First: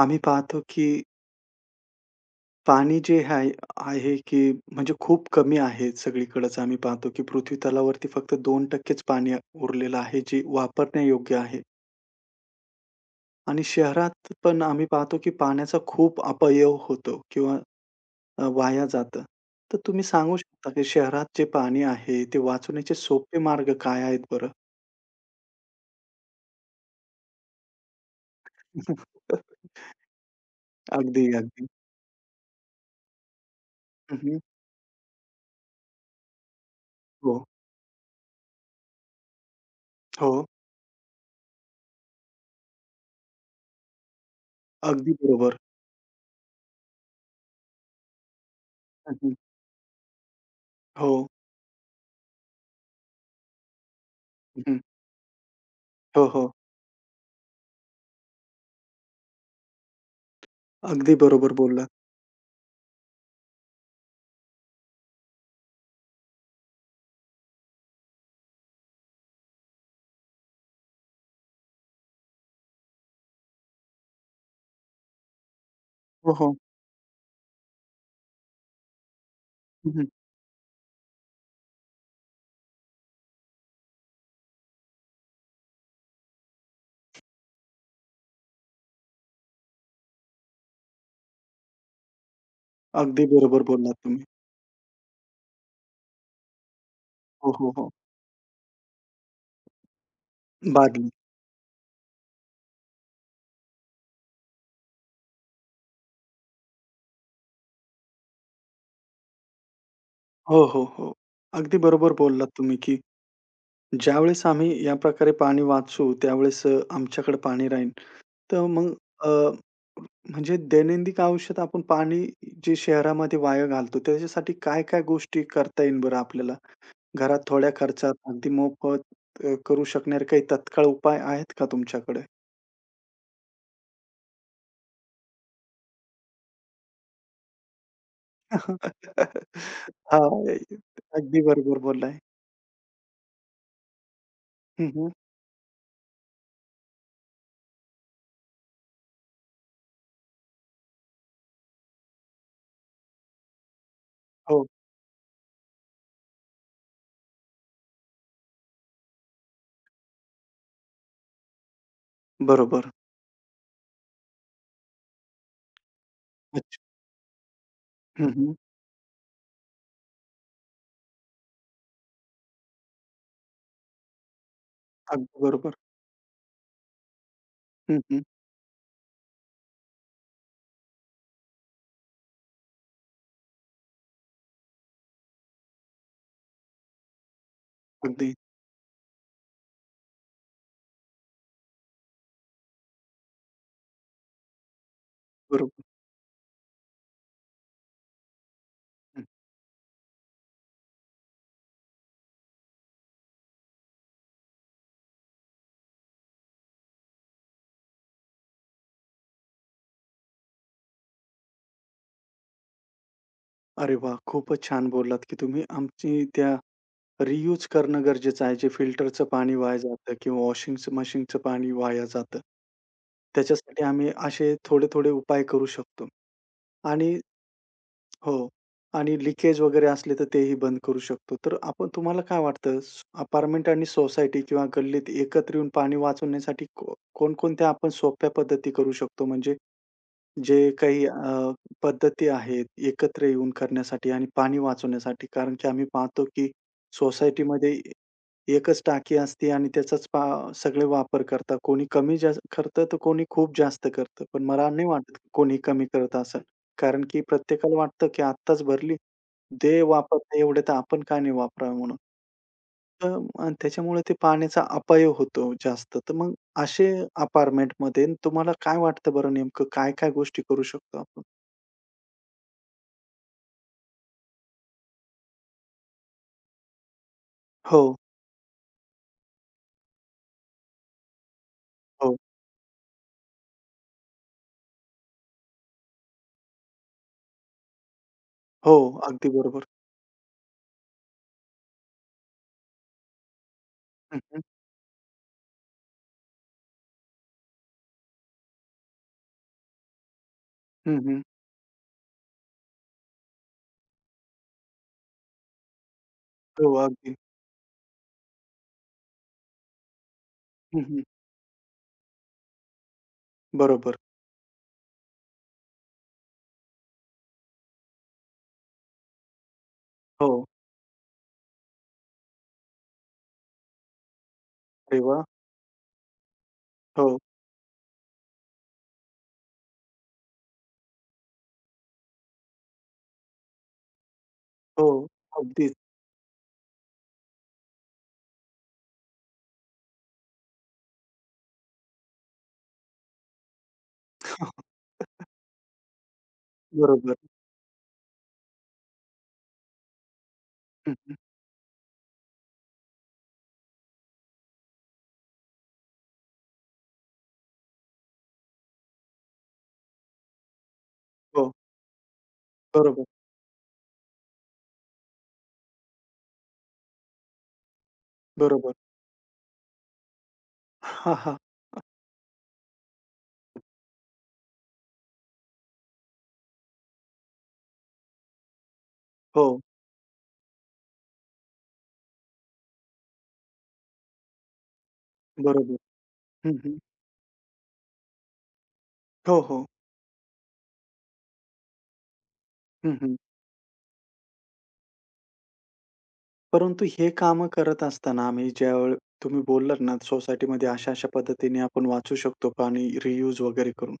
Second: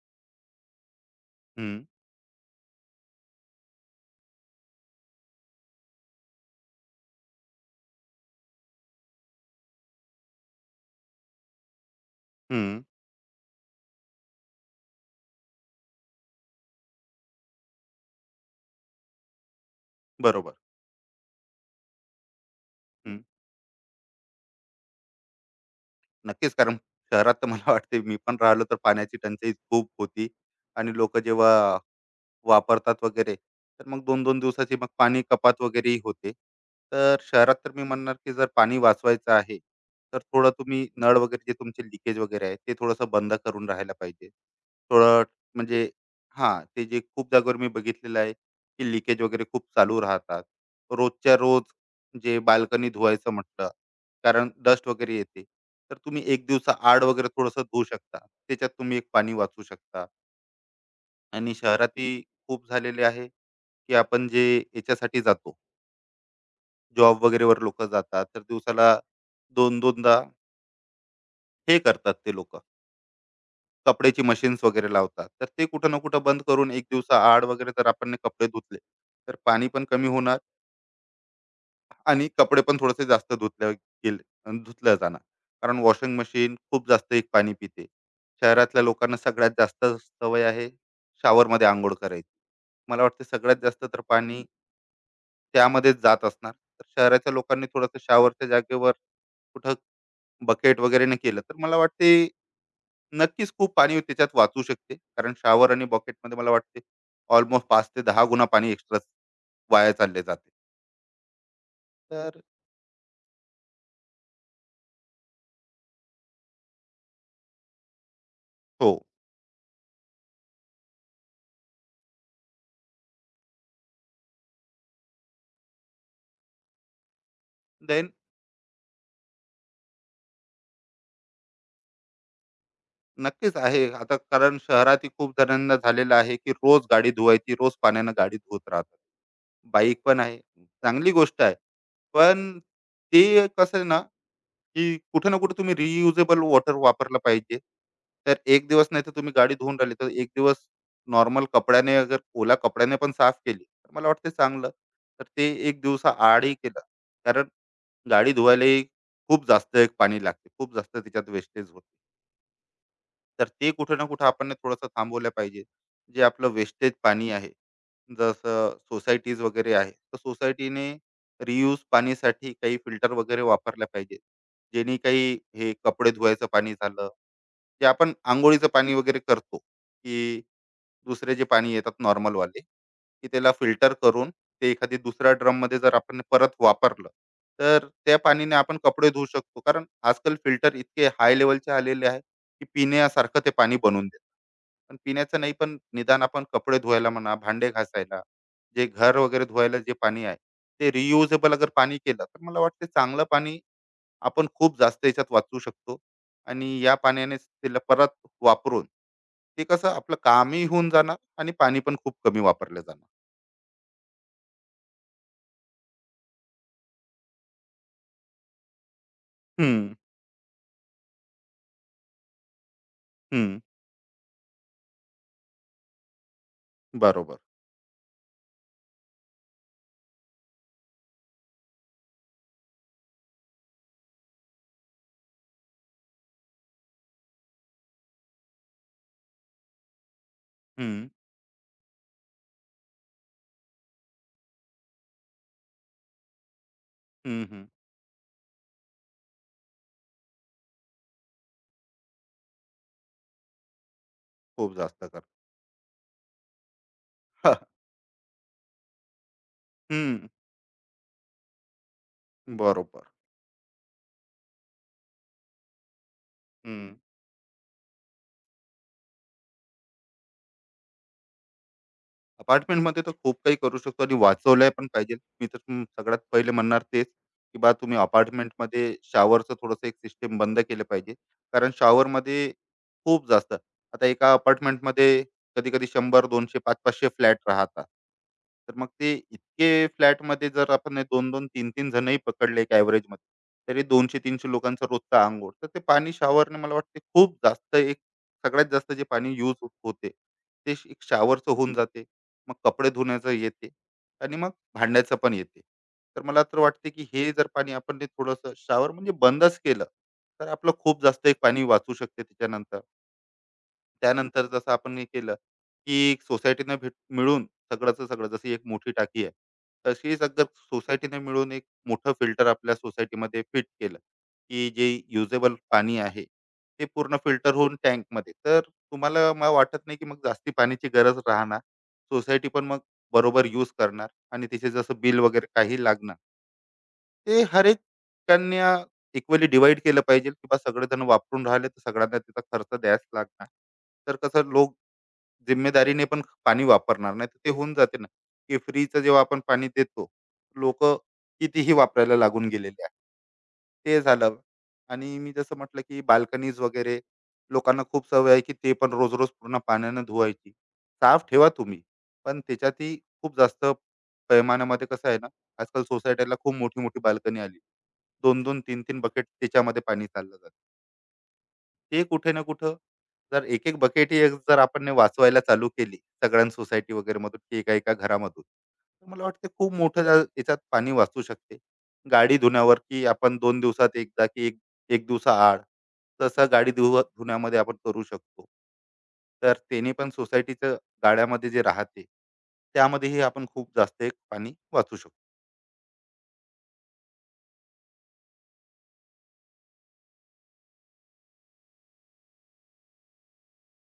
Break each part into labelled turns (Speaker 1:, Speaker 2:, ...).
Speaker 1: आम्ही पाहतो की
Speaker 2: हं,
Speaker 1: पाणी जे आहे आहे की म्हणजे खूप कमी आहे सगळीकडेच. आम्ही पाहतो की पृथ्वी तलावरती फक्त 2%च पाणी उरलेलं आहे, जे वापरण्यायोग्य आहे.
Speaker 2: हं.
Speaker 1: आणि शहरात पण आम्ही पाहतो की पाण्याचा खूप अपव्यय होतो किंवा वाया जातं. तर तुम्ही सांगू
Speaker 2: बरोबर.
Speaker 1: शकता की शहरात जे पाणी आहे, ते वाचवण्याचे
Speaker 2: हं.
Speaker 1: सोपे मार्ग काय आहेत बरं?
Speaker 2: नक्कीच कारण शहरात तर मला वाटते मी पण राहिलो तर पाण्याची टंचाई खूप होती आणि लोकं
Speaker 1: अगदी,
Speaker 2: जेव्हा
Speaker 1: अगदी.
Speaker 2: वापरतात वगैरे. तर मग
Speaker 1: हं,
Speaker 2: 2-2 दिवसाची मग पाणी कपात वगैरेही होते. तर
Speaker 1: हो,
Speaker 2: शहरात तर मी म्हणणार, की जर पाणी वाचवायचं आहे, तर
Speaker 1: हो.
Speaker 2: थोडं तुम्ही नळ वगैरे जे तुमचे लीकेज वगैरे आहे, ते थोडंसं बंद करून राहायला पाहिजे.
Speaker 1: अगदी
Speaker 2: थोडं
Speaker 1: बरोबर.
Speaker 2: म्हणजे ते जे खूप जागेवर मी बघितलेलं आहे, की लीकेज
Speaker 1: हं,
Speaker 2: वगैरे खूप चालू राहतात.
Speaker 1: हो.
Speaker 2: रोजच्या रोज जे बाल्कनी धुवायचं म्हटलं, कारण
Speaker 1: हं,
Speaker 2: डस्ट वगैरे येते. तर तुम्ही
Speaker 1: हो,
Speaker 2: 1
Speaker 1: हो.
Speaker 2: दिवसाआड वगैरे थोडंसं धुवू शकता. त्याच्यात तुम्ही एक पाणी वाचवू शकता
Speaker 1: अगदी बरोबर
Speaker 2: आणि
Speaker 1: बोललात.
Speaker 2: शहरातही खूप झालेले आहे. की आपण जे याच्यासाठी जातो जॉब वगैरेवर लोक जातात तर दिवसाला दोन दोनदा हे करतात ते लोक कपड्याची मशीन्स वगैरे लावतात तर ते कुठं ना कुठं
Speaker 1: हो,
Speaker 2: बंद
Speaker 1: हो.
Speaker 2: करून एक दिवसा आड वगैरे जर आपण ने कपडे धुतले तर पाणी पण
Speaker 1: हं, हं.
Speaker 2: कमी होणार आणि कपडे पण थोडेसे जास्त धुतल्या जाणार कारण वॉशिंग मशीन खूप जास्त एक पाणी पिते. शहरातल्या लोकांना सगळ्यात जास्त सवय आहे shower मध्ये आंघोळ करायची. मला वाटतं
Speaker 1: अगदी
Speaker 2: सगळ्यात
Speaker 1: बरोबर
Speaker 2: जास्त
Speaker 1: बोललात
Speaker 2: तर
Speaker 1: तुम्ही.
Speaker 2: पाणी त्यामध्येच जात असणार. तर शहराच्या
Speaker 1: हो,
Speaker 2: लोकांनी
Speaker 1: हो, हो.
Speaker 2: थोडंसं शॉवरच्या जागेवर कुठं बकेट वगैरे
Speaker 1: बादली.
Speaker 2: नाही केलं, तर मला वाटते नक्कीच खूप पाणी त्याच्यात वाचू शकते. कारण शॉवर आणि बकेटमध्ये मला वाटते अल्मोस्ट 5 ते 10 गुणा पाणी एक्स्ट्राच वाया चालले जाते.
Speaker 1: हो, हो, हो. अगदी बरोबर
Speaker 2: तर
Speaker 1: बोललात तुम्ही, की ज्यावेळेस आम्ही या प्रकारे पाणी वाचवू, त्यावेळेस आमच्याकडे पाणी राहील. तर
Speaker 2: हो,
Speaker 1: मग अ, म्हणजे दैनंदिन आयुष्यात आपण पाणी जे शहरामध्ये वाया घालतो, त्याच्यासाठी काय-काय गोष्टी करता येईल बरं आपल्याला? घरात थोड्या
Speaker 2: देन
Speaker 1: खर्चात अगदी मोफत करू शकणारे काही तत्काळ उपाय आहेत का तुमच्याकडे?
Speaker 2: नक्कीच आहे. आता कारण शहरातही खूप जणांना झालेलं आहे, की रोज गाडी धुवायची, रोज पाण्यानं गाडी धुवत राहतात. बाईक पण
Speaker 1: हां,
Speaker 2: आहे, चांगली गोष्ट
Speaker 1: अगदी
Speaker 2: आहे.
Speaker 1: बरोबर बोललाय.
Speaker 2: पण ते कसं आहे ना,
Speaker 1: हं,
Speaker 2: की
Speaker 1: हं.
Speaker 2: कुठे ना कुठे तुम्ही रियुजेबल वॉटर वापरलं पाहिजे. तर एक दिवस नाही तर तुम्ही गाडी धुवून राहिली, तर एक दिवस नॉर्मल कपड्याने अगर ओला कपड्याने पण साफ केली, तर मला वाटते
Speaker 1: हो,
Speaker 2: चांगलं. तर ते एक दिवसाआडही केलं. कारण गाडी धुवायलाही खूप जास्त एक पाणी लागते. खूप जास्त त्याच्यात वेस्टेज होते.
Speaker 1: बरोबर.
Speaker 2: तर ते कुठे ना कुठे आपण थोडंसं थांबवलं पाहिजे. जे आपलं
Speaker 1: अच्छा.
Speaker 2: वेस्टेज पाणी आहे,
Speaker 1: हं, हं.
Speaker 2: जसं सोसायटीज वगैरे आहे, तर सोसायटीने रियूज पाणीसाठी काही फिल्टर वगैरे वापरल्या पाहिजेत. ज्यांनी काही
Speaker 1: अगदी
Speaker 2: हे
Speaker 1: बरोबर.
Speaker 2: कपडे धुवायचं पाणी झालं, जे
Speaker 1: हं,
Speaker 2: आपण
Speaker 1: हं.
Speaker 2: अंघोळीचं पाणी वगैरे करतो, की दुसरे जे पाणी येतात नॉर्मल वाले, की त्याला फिल्टर करून ते एखादी दुसऱ्या ड्रममध्ये जर आपण परत वापरलं, तर त्या
Speaker 1: अगदी
Speaker 2: पाणीने आपण कपडे धुवू शकतो. कारण आजकाल फिल्टर इतके हाय लेव्हलचे आलेले आहे, की पिण्यासारखं ते पाणी बनवून देतं. पण पिण्याचं नाही, पण
Speaker 1: बरोबर.
Speaker 2: निदान आपण कपडे धुवायला म्हणा, भांडे घासायला, जे घर
Speaker 1: हं.
Speaker 2: वगैरे धुवायला जे पाणी आहे, ते रियुजेबल अगर पाणी केलं, तर मला वाटते चांगलं पाणी आपण खूप जास्त याच्यात वाचू शकतो. आणि या पाण्याने त्याला परत वापरून ते कसं आपलं कामही होऊन जाणार आणि पाणी पण खूप कमी वापरलं जाणार.
Speaker 1: अरे वाह! खूपच छान बोललात, की तुम्ही आमची त्या रियूज करणं गरजेचं आहे. जे फिल्टरचं पाणी वाया
Speaker 2: हम्म.
Speaker 1: जातं किंवा वॉशिंगचं मशीनचं पाणी वाया जातं.
Speaker 2: हम्म.
Speaker 1: त्याच्यासाठी आम्ही असे थोडे-थोडे उपाय करू शकतो. आणि
Speaker 2: बरोबर.
Speaker 1: हो. आणि लीकेज वगैरे असले तर तेही बंद करू शकतो. तर आपण तुम्हाला काय वाटतं स अपार्टमेंट आणि सोसायटी किंवा गल्लीत एकत्र येऊन पाणी वाचवण्यासाठी को कोणकोणत्या आपण सोप्या पद्धती करू शकतो? म्हणजे जे काही
Speaker 2: हम्म.
Speaker 1: पद्धती आहेत एकत्र येऊन करण्यासाठी आणि पाणी वाचवण्यासाठी. कारण की आम्ही पाहतो की
Speaker 2: हम्म. हम्म.
Speaker 1: सोसायटीमध्ये एकच टाकी असते आणि त्याचाच पा सगळे वापर करतात. कोणी कमी जास्त करतं, तर कोणी खूप जास्त करतं. पण मला
Speaker 2: खूप
Speaker 1: नाही
Speaker 2: जास्त
Speaker 1: वाटत
Speaker 2: कर
Speaker 1: की कोणी कमी करत असेल. कारण की प्रत्येकाला वाटतं की आत्ताच भरली, ते
Speaker 2: हम्म.
Speaker 1: वापरते एवढे तर आपण का नाही वापरावे म्हणून.
Speaker 2: बरोबर.
Speaker 1: तर त्याच्यामुळे ते पाण्याचा अपव्यय होतो जास्त. तर मग असे
Speaker 2: हम्म.
Speaker 1: अपार्टमेंटमध्ये तुम्हाला काय वाटतं बरं नेमकं काय-काय गोष्टी करू शकतो आपण?
Speaker 2: अपार्टमेंटमध्ये तर खूप काही करू शकतो आणि वाचवलंय पण पाहिजे. मी तर सगळ्यात पहिले म्हणणार तेच, की बा
Speaker 1: हो,
Speaker 2: तुम्ही अपार्टमेंटमध्ये शॉवरचं थोडंसं एक सिस्टम बंद केलं पाहिजे. कारण
Speaker 1: हो,
Speaker 2: शॉवरमध्ये खूप जास्त आता एका अपार्टमेंटमध्ये कधी-कधी 100, 200, 500-500 फ्लॅट राहतात. तर
Speaker 1: हो.
Speaker 2: मग ते
Speaker 1: अगदी बरोबर.
Speaker 2: इतके फ्लॅटमध्ये जर आपण 2 3 जणही पकडले एक ॲव्हरेजमध्ये, तरी
Speaker 1: हं, हं.
Speaker 2: 200-300 लोकांचा रोजचा अंघोळ. तर ते पाणी शॉवरने मला वाटते खूप जास्त एक सगळ्यात जास्त जे पाणी यूज होते, ते
Speaker 1: हं,
Speaker 2: एक
Speaker 1: हं.
Speaker 2: शॉवरचं होऊन जाते. मग कपडे धुण्याचं येते आणि मग भांड्याचं पण येते. तर मला तर
Speaker 1: हो,
Speaker 2: वाटते, की
Speaker 1: अगदी.
Speaker 2: हे जर पाणी आपण ते थोडंसं शॉवर म्हणजे बंदच केलं, तर आपलं
Speaker 1: हं, हं.
Speaker 2: खूप जास्त एक पाणी वाचू शकते त्याच्यानंतर.
Speaker 1: बरोबर.
Speaker 2: त्यानंतर जसं आपण हे केलं, की सोसायटीने मिळून सगळंचं सगळं जशी एक मोठी टाकी आहे, तशीच
Speaker 1: हो.
Speaker 2: अगर सोसायटीने मिळून एक मोठं फिल्टर आपल्या सोसायटीमध्ये फिट केलं, की जे
Speaker 1: अरे वाह!
Speaker 2: युजेबल पाणी आहे, ते पूर्ण
Speaker 1: हो,
Speaker 2: फिल्टर होऊन टँकमध्ये. तर मला वाटत नाही, की मग जास्ती पाण्याची गरज राहणार. सोसायटी पण मग बरोबर यूज करणार आणि तिचे
Speaker 1: हो.
Speaker 2: जसं बिल वगैरे
Speaker 1: अगदीच.
Speaker 2: काही लागणार ते हर एक कन्या इक्वली डिवाइड केलं पाहिजे, की बा सगळेजण वापरून राहिले तर सगळ्यांना त्याचा खर्च द्यायच लागणार. तर कसं लोक जिम्मेदारीने पण पाणी वापरणार
Speaker 1: बरोबर.
Speaker 2: नाही तर ते होऊन जाते ना, की फ्रीचं जेव्हा आपण पाणी देतो लोक
Speaker 1: हं, हं.
Speaker 2: कितीही वापरायला लागून गेलेले आहे. ते झालं. आणि मी जसं म्हटलं की बाल्कनीज वगैरे लोकांना खूप सवय आहे की ते पण रोज-रोज पूर्ण पाण्यानं धुवायची. साफ ठेवा
Speaker 1: हो.
Speaker 2: तुम्ही, पण त्याच्यातही
Speaker 1: बरोबर,
Speaker 2: खूप जास्त पैमानामध्ये कसं आहे ना, आजकाल सोसायटीला खूप मोठी-मोठी बाल्कनी आली. 2-2,
Speaker 1: बरोबर.
Speaker 2: 3-3 बकेट त्याच्यामध्ये पाणी चाललं जातं.
Speaker 1: हां, हां.
Speaker 2: ते कुठे ना कुठं जर एक-एक बकेट ही जर आपण ने वाचवायला चालू केली सगळ्या सोसायटी वगैरेमधून की एका-एका घरामधून, मला वाटतं
Speaker 1: हो.
Speaker 2: खूप मोठं याच्यात पाणी वाचू शकते. गाडी धुण्यावर की आपण दोन दिवसात एकदा की एक एक दिवसाआड
Speaker 1: बरोबर.
Speaker 2: तसं
Speaker 1: हं,
Speaker 2: गाडी
Speaker 1: हं.
Speaker 2: धुण्यामध्ये आपण करू शकतो.
Speaker 1: हो,
Speaker 2: तर
Speaker 1: हो.
Speaker 2: त्याने पण सोसायटीचं गाड्यामध्ये जे राहते
Speaker 1: हं, हं.
Speaker 2: त्यामध्येही आपण खूप जास्त एक पाणी वाचू शकतो.
Speaker 1: परंतु हे कामं करत असताना आम्ही ज्यावेळी तुम्ही बोललात ना, सोसायटीमध्ये अशा-अशा पद्धतीने आपण वाचू शकतो पाणी रियूज वगैरे करून.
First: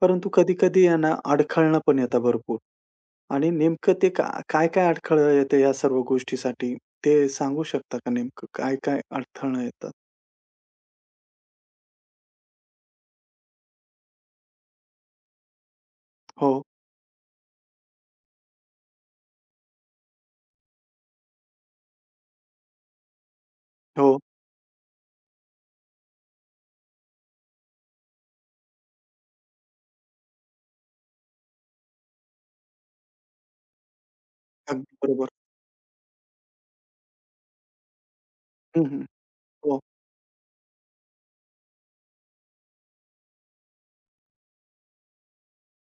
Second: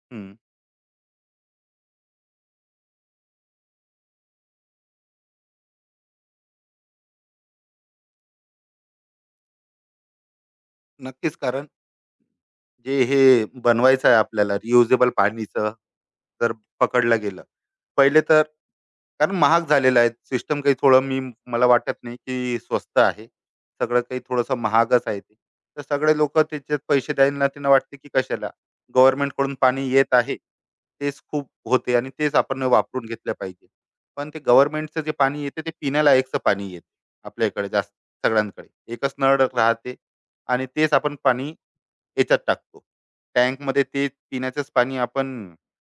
Speaker 1: परंतु
Speaker 2: हम्म.
Speaker 1: कधी-कधी आहे ना, अडखळणं पण येतं भरपूर आणि नेमकं ते का काय-काय अडखळं येतं या सर्व गोष्टीसाठी? ते सांगू शकता का नेमकं काय-काय अडथळणं येतात?
Speaker 2: नक्कीच कारण जे हे बनवायचं आहे आपल्याला रियुजेबल पाणीचं
Speaker 1: हो,
Speaker 2: जर पकडलं गेलं. पहिले तर कारण महाग झालेलं आहे. सिस्टम काही थोडं मला वाटत नाही की स्वस्त आहे. सगळं
Speaker 1: हो.
Speaker 2: काही थोडंसं महागच आहे ते. तर सगळे लोकं त्याच्यात पैसे द्यायला त्यांना वाटते की कशाला? गव्हर्नमेंटकडून पाणी येत आहे. तेच खूप होते आणि तेच आपण वापरून घेतलं पाहिजे. पण ते
Speaker 1: अगदी
Speaker 2: गव्हर्नमेंटचं जे
Speaker 1: बरोबर.
Speaker 2: पाणी येते ते पिण्यालायकचं पाणी येते आपल्याकडे जास्त सगळ्यांकडे.
Speaker 1: हं, हं.
Speaker 2: एकच नळ
Speaker 1: हो,
Speaker 2: राहते आणि तेच आपण पाणी याच्यात टाकतो. टँकमध्ये ते पिण्याचंच पाणी आपण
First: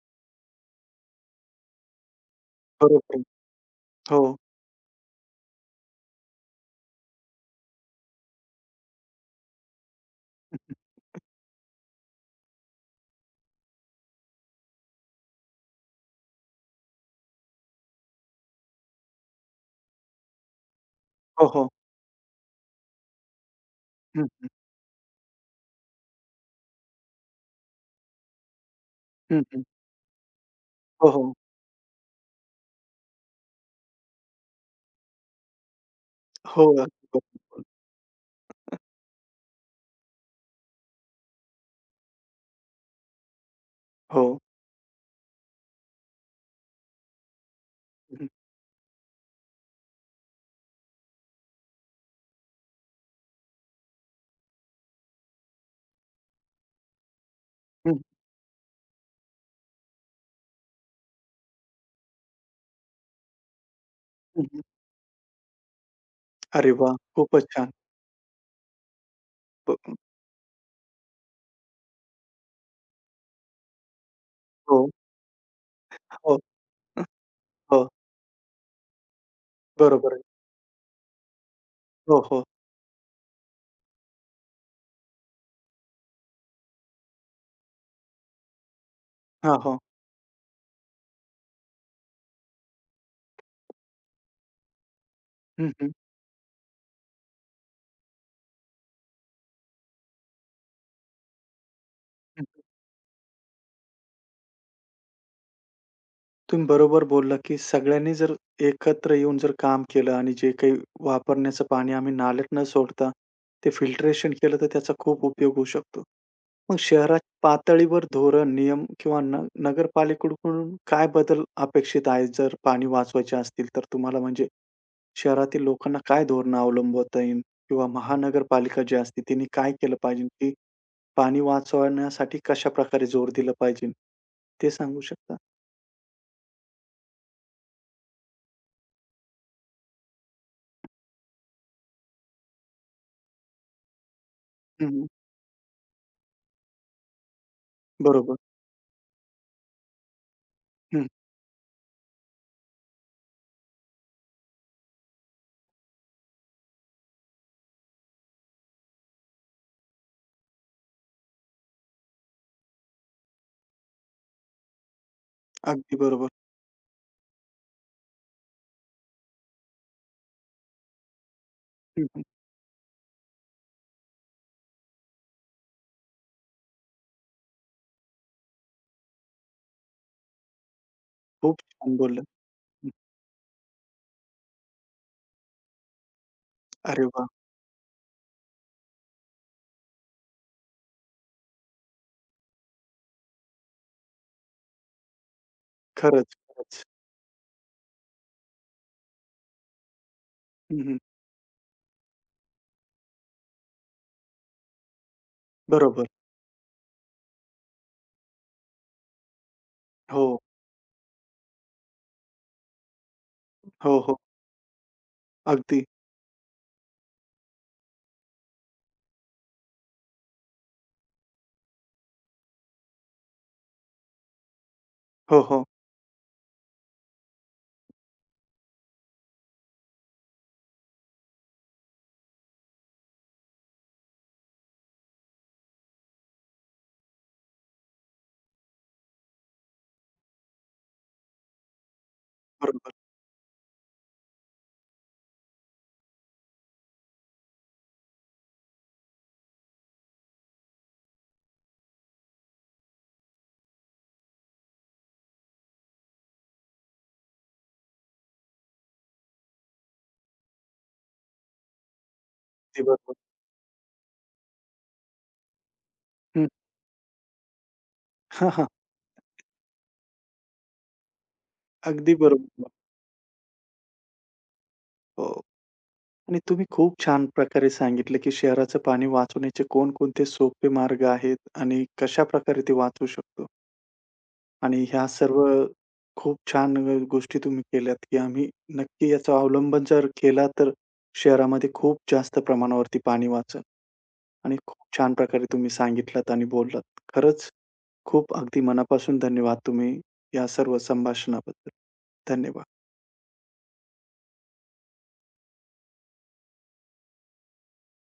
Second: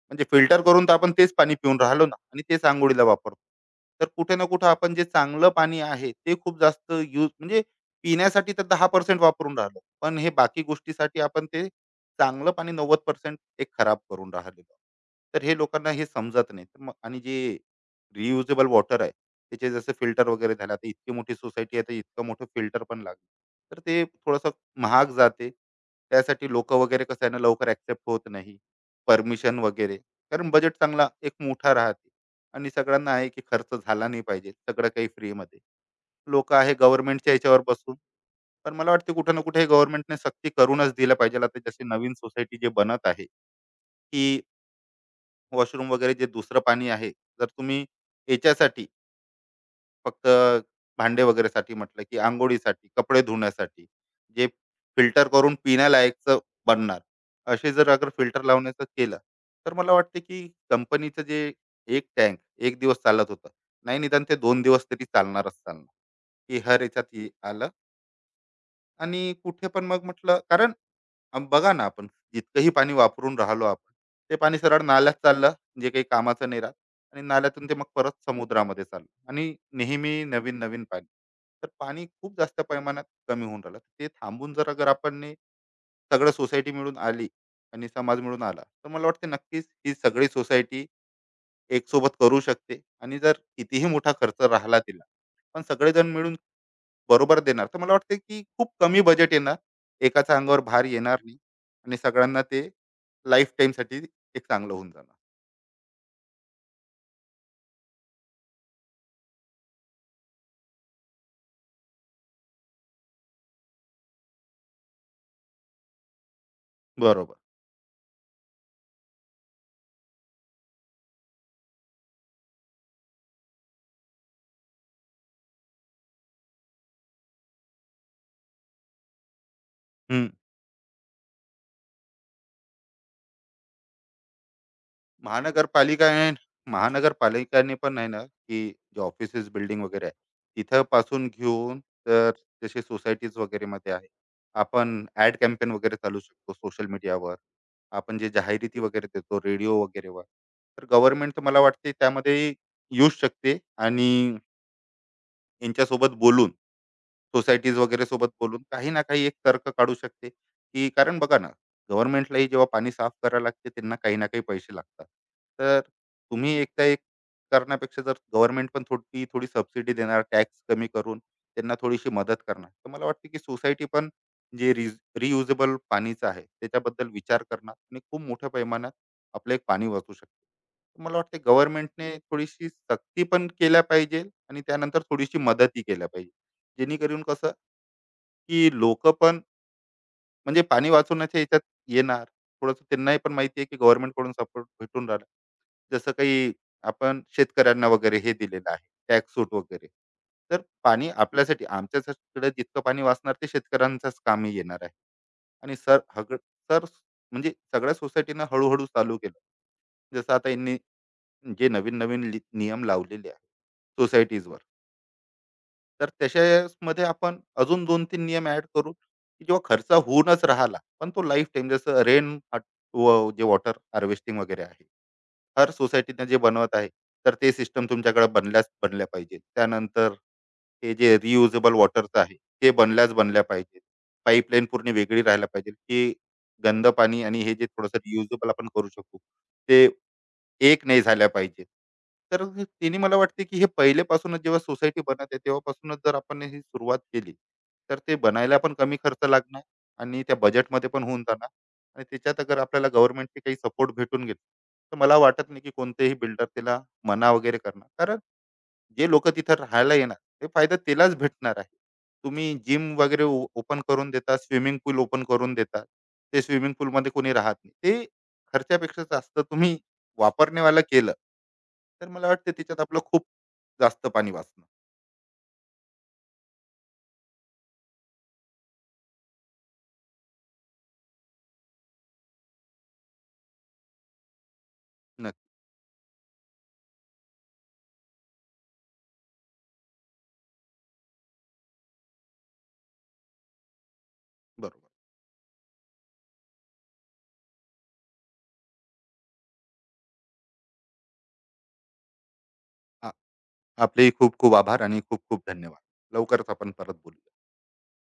Speaker 2: म्हणजे फिल्टर करून तर आपण तेच पाणी पिऊन राहिलो ना आणि तेच अंघोळीला
Speaker 1: बरोबर आहे.
Speaker 2: वापरतो. तर
Speaker 1: हो,
Speaker 2: कुठे ना कुठे आपण जे चांगलं पाणी आहे ते खूप जास्त यूज म्हणजे पिण्यासाठी तर 10% वापरून राहिलो. पण हे बाकी गोष्टीसाठी आपण ते चांगलं पाणी 90% ते खराब करून राहिलेलो. तर हे लोकांना हे समजत नाही. तर मग आणि जे रियुजेबल वॉटर आहे, त्याचे जसे फिल्टर वगैरे झाले. आता इतकी मोठी
Speaker 1: हो, हो.
Speaker 2: सोसायटी आहे, तर इतकं मोठं फिल्टर पण लागलं. तर ते
Speaker 1: हं, हं.
Speaker 2: थोडंसं महाग जाते. त्यासाठी लोकं वगैरे कसं आहे ना लवकर ॲक्सेप्ट होत नाही.
Speaker 1: हं,
Speaker 2: परमिशन
Speaker 1: हं.
Speaker 2: वगैरे. कारण बजेट चांगला
Speaker 1: हो, हो.
Speaker 2: एक मोठा राहते आणि सगळ्यांना आहे की खर्च झाला नाही पाहिजे. सगळं काही फ्रीमध्ये. लोकं
Speaker 1: हो,
Speaker 2: आहे
Speaker 1: अगदी
Speaker 2: गव्हर्नमेंटच्या ह्याच्यावर
Speaker 1: बरोबर.
Speaker 2: बसून. पण मला वाटते कुठे ना कुठे गव्हर्नमेंटने सक्ती करूनच दिलं पाहिजे. आता जशी नवीन सोसायटी जे बनत आहे,
Speaker 1: हो.
Speaker 2: की वॉशरूम वगैरे जे दुसरं पाणी आहे, जर तुम्ही
Speaker 1: हं, हं.
Speaker 2: याच्यासाठी फक्त भांडे वगैरेसाठी म्हटलं, की अंघोळीसाठी, कपडे धुण्यासाठी, जे फिल्टर करून पिण्यालायकचं बनणार. असे जर अगर फिल्टर लावण्याचं केलं, तर मला वाटते, की कंपनीचं जे एक टँक एक दिवस चालत होतं. नाही निदान ते
Speaker 1: हं,
Speaker 2: 2 दिवस तरी चालणारच चालणार, की
Speaker 1: अरे
Speaker 2: हर
Speaker 1: वाह!
Speaker 2: ह्याच्यात
Speaker 1: खूपच छान.
Speaker 2: आलं. आणि कुठे पण मग म्हटलं कारण बघा ना आपण जितकंही पाणी वापरून राहिलो आपण ते पाणी सरळ
Speaker 1: हो,
Speaker 2: नाल्यात चाललं जे काही
Speaker 1: हो.
Speaker 2: कामाचं नाही राहत. आणि नाल्यातून ते
Speaker 1: हो,
Speaker 2: मग परत समुद्रामध्ये चाललं आणि
Speaker 1: बरोबर आहे.
Speaker 2: नेहमी नवीन नवीन पाणी. तर पाणी
Speaker 1: हो,
Speaker 2: खूप
Speaker 1: हो.
Speaker 2: जास्त प्रमाणात कमी होऊन राहिलं ते थांबून जर अगर आपण ने सगळं सोसायटी मिळून आली आणि समाज मिळून आला तर मला वाटते
Speaker 1: हां,
Speaker 2: नक्कीच
Speaker 1: हो.
Speaker 2: ही सगळी सोसायटी एक सोबत करू शकते. आणि जर कितीही मोठा खर्च राहिला तिला पण
Speaker 1: हं, हं.
Speaker 2: सगळेजण मिळून बरोबर देणार. तर मला वाटतं की खूप कमी बजेट येणार. एकाच्या अंगावर भार येणार नाही आणि सगळ्यांना
Speaker 1: हं,
Speaker 2: ते लाईफ टाईमसाठी एक चांगलं होऊन जाणार.
Speaker 1: तुम्ही बरोबर बोलला, की सगळ्यांनी जर एकत्र येऊन जर काम केलं आणि जे काही वापरण्याचं पाणी आम्ही नाल्यात न सोडता ते फिल्ट्रेशन केलं, तर त्याचा खूप उपयोग होऊ शकतो. मग
Speaker 2: बरोबर.
Speaker 1: शहराच्या पातळीवर धोरण, नियम किंवा न नगरपालिकेकडून काय बदल अपेक्षित आहे? जर पाणी वाचवायचे असतील तर तुम्हाला म्हणजे शहरातील लोकांना काय धोरणं अवलंबवता येईल? किंवा महानगरपालिका जी असते तिने काय केलं पाहिजे?
Speaker 2: हं.
Speaker 1: की पाणी वाचवण्यासाठी कशाप्रकारे जोर दिला पाहिजे? ते सांगू शकता?
Speaker 2: महानगरपालिका आहे महानगरपालिकाने पण आहे ना, की जे ऑफिसेस बिल्डिंग वगैरे आहे, तिथपासून घेऊन तर जसे सोसायटीज वगैरेमध्ये आहे.
Speaker 1: हं, हं.
Speaker 2: आपण ॲड कॅम्पेन वगैरे चालू शकतो सोशल मीडियावर. आपण जे
Speaker 1: बरोबर.
Speaker 2: जाहिराती वगैरे देतो रेडिओ वगैरेवर. तर
Speaker 1: हं.
Speaker 2: गव्हर्नमेंट मला वाटते त्यामध्ये येऊच शकते आणि यांच्यासोबत बोलून सोसायटीज वगैरे सोबत बोलून काही ना काही एक तर्क काढू शकते की कारण बघा ना गव्हर्नमेंटलाही जेव्हा पाणी साफ करायला लागते त्यांना काही ना काही पैसे लागतात. तर
Speaker 1: अगदी बरोबर.
Speaker 2: तुम्ही एकदा एक करण्यापेक्षा जर गव्हर्नमेंट पण थोडी थोडी सबसिडी देणार टॅक्स कमी करून त्यांना
Speaker 1: हं,
Speaker 2: थोडीशी
Speaker 1: हं.
Speaker 2: मदत करणार तर मला वाटतं की सोसायटी पण जे रियुजेबल पाणीचं आहे त्याच्याबद्दल विचार करणार आणि खूप मोठ्या पैमानात आपलं एक पाणी वाचू शकते. मला वाटते
Speaker 1: खूप छान
Speaker 2: गव्हर्नमेंटने
Speaker 1: बोललात.
Speaker 2: थोडीशी
Speaker 1: हं.
Speaker 2: सक्ती पण केल्या पाहिजे. आणि त्यानंतर थोडीशी मदतही केल्या पाहिजे
Speaker 1: अरे
Speaker 2: जेणेकरून
Speaker 1: वाह!
Speaker 2: कसं, की लोकं पण म्हणजे पाणी वाचवण्याच्या ह्याच्यात येणार. थोडंसं त्यांनाही पण माहिती आहे, की गव्हर्नमेंटकडून सपोर्ट भेटून राहिला. जसं
Speaker 1: खरंच,
Speaker 2: काही
Speaker 1: खरंच.
Speaker 2: आपण शेतकऱ्यांना वगैरे हे दिलेलं आहे, टॅक्स सूट वगैरे. तर
Speaker 1: हं, हं.
Speaker 2: पाणी आपल्यासाठी आमच्याकडे जितकं पाणी वाचणार ते शेतकऱ्यांच्याच कामी येणार आहे. आणि
Speaker 1: बरोबर.
Speaker 2: सर म्हणजे सगळ्या सोसायटीनं हळू चालू केलं. जसं
Speaker 1: हो,
Speaker 2: आता यांनी जे नवीन-नवीन नियम लावलेले
Speaker 1: हो,
Speaker 2: आहेत
Speaker 1: हो.
Speaker 2: सोसायटीजवर.
Speaker 1: अगदी.
Speaker 2: तर त्याच्यामध्ये आपण अजून 2-3 नियम ॲड करू, की जेव्हा खर्च होऊनच राहिला, पण तो लाईफ टाईम जसं रेन व जे वॉटर हार्वेस्टिंग वगैरे आहे.
Speaker 1: हो, हो.
Speaker 2: हर सोसायटीनं जे बनवत आहे, तर ते सिस्टम तुमच्याकडे बनल्याच बनल्या पाहिजेत. त्यानंतर हे जे रियुजेबल वॉटरचं आहे, ते बनल्याच बनल्या पाहिजेत. पाईपलाईन पूर्ण वेगळी राहायला पाहिजे, की गंद पाणी आणि हे जे थोडंसं रियुजेबल आपण करू शकू, ते एक नाही झाल्या पाहिजे. तर
Speaker 1: बरोबर.
Speaker 2: तिने मला वाटते, की हे पहिलेपासूनच जेव्हा सोसायटी बनत आहे, तेव्हापासूनच जर आपण ही सुरुवात केली, तर ते बनायला पण कमी खर्च लागणार आणि त्या बजेटमध्ये पण होऊन जाणार आणि त्याच्यात अगर आपल्याला गव्हर्नमेंटचे काही सपोर्ट भेटून गेले, तर मला वाटत नाही, की कोणतेही बिल्डर त्याला मना वगैरे करणार. कारण जे लोक तिथं राहायला येणार ते फायदा त्यालाच भेटणार आहे. तुम्ही
Speaker 1: अगदी
Speaker 2: जिम
Speaker 1: बरोबर.
Speaker 2: वगैरे ओपन करून देता स्विमिंग पूल ओपन करून देता ते
Speaker 1: हं.
Speaker 2: स्विमिंग पूल मध्ये कोणी राहत नाही ते
Speaker 1: हां, हां.
Speaker 2: खर्चापेक्षा जास्त तुम्ही वापरणेवाला केलं. तर
Speaker 1: अगदी
Speaker 2: मला
Speaker 1: बरोबर.
Speaker 2: वाटतं त्याच्यात आपलं खूप जास्त पाणी वाचणं.
Speaker 1: हो आणि तुम्ही खूप छान प्रकारे सांगितलं, की शहराचं पाणी वाचवण्याचे कोणकोणते सोपे मार्ग आहेत आणि कशाप्रकारे ते वाचवू शकतो. आणि ह्या सर्व
Speaker 2: नक्की.
Speaker 1: खूप छान गोष्टी तुम्ही केल्यात, की आम्ही नक्की याचा अवलंबन जर केला, तर शहरामध्ये खूप जास्त प्रमाणावरती पाणी वाचेल. आणि
Speaker 2: बरोबर.
Speaker 1: खूप छान प्रकारे तुम्ही सांगितलात आणि बोललात. खरंच खूप अगदी मनापासून धन्यवाद तुम्ही या सर्व संभाषणाबद्दल. धन्यवाद.
Speaker 2: आ- आपलेही खूप खूप आभार आणि खूप खूप धन्यवाद लवकरच आपण परत बोलू.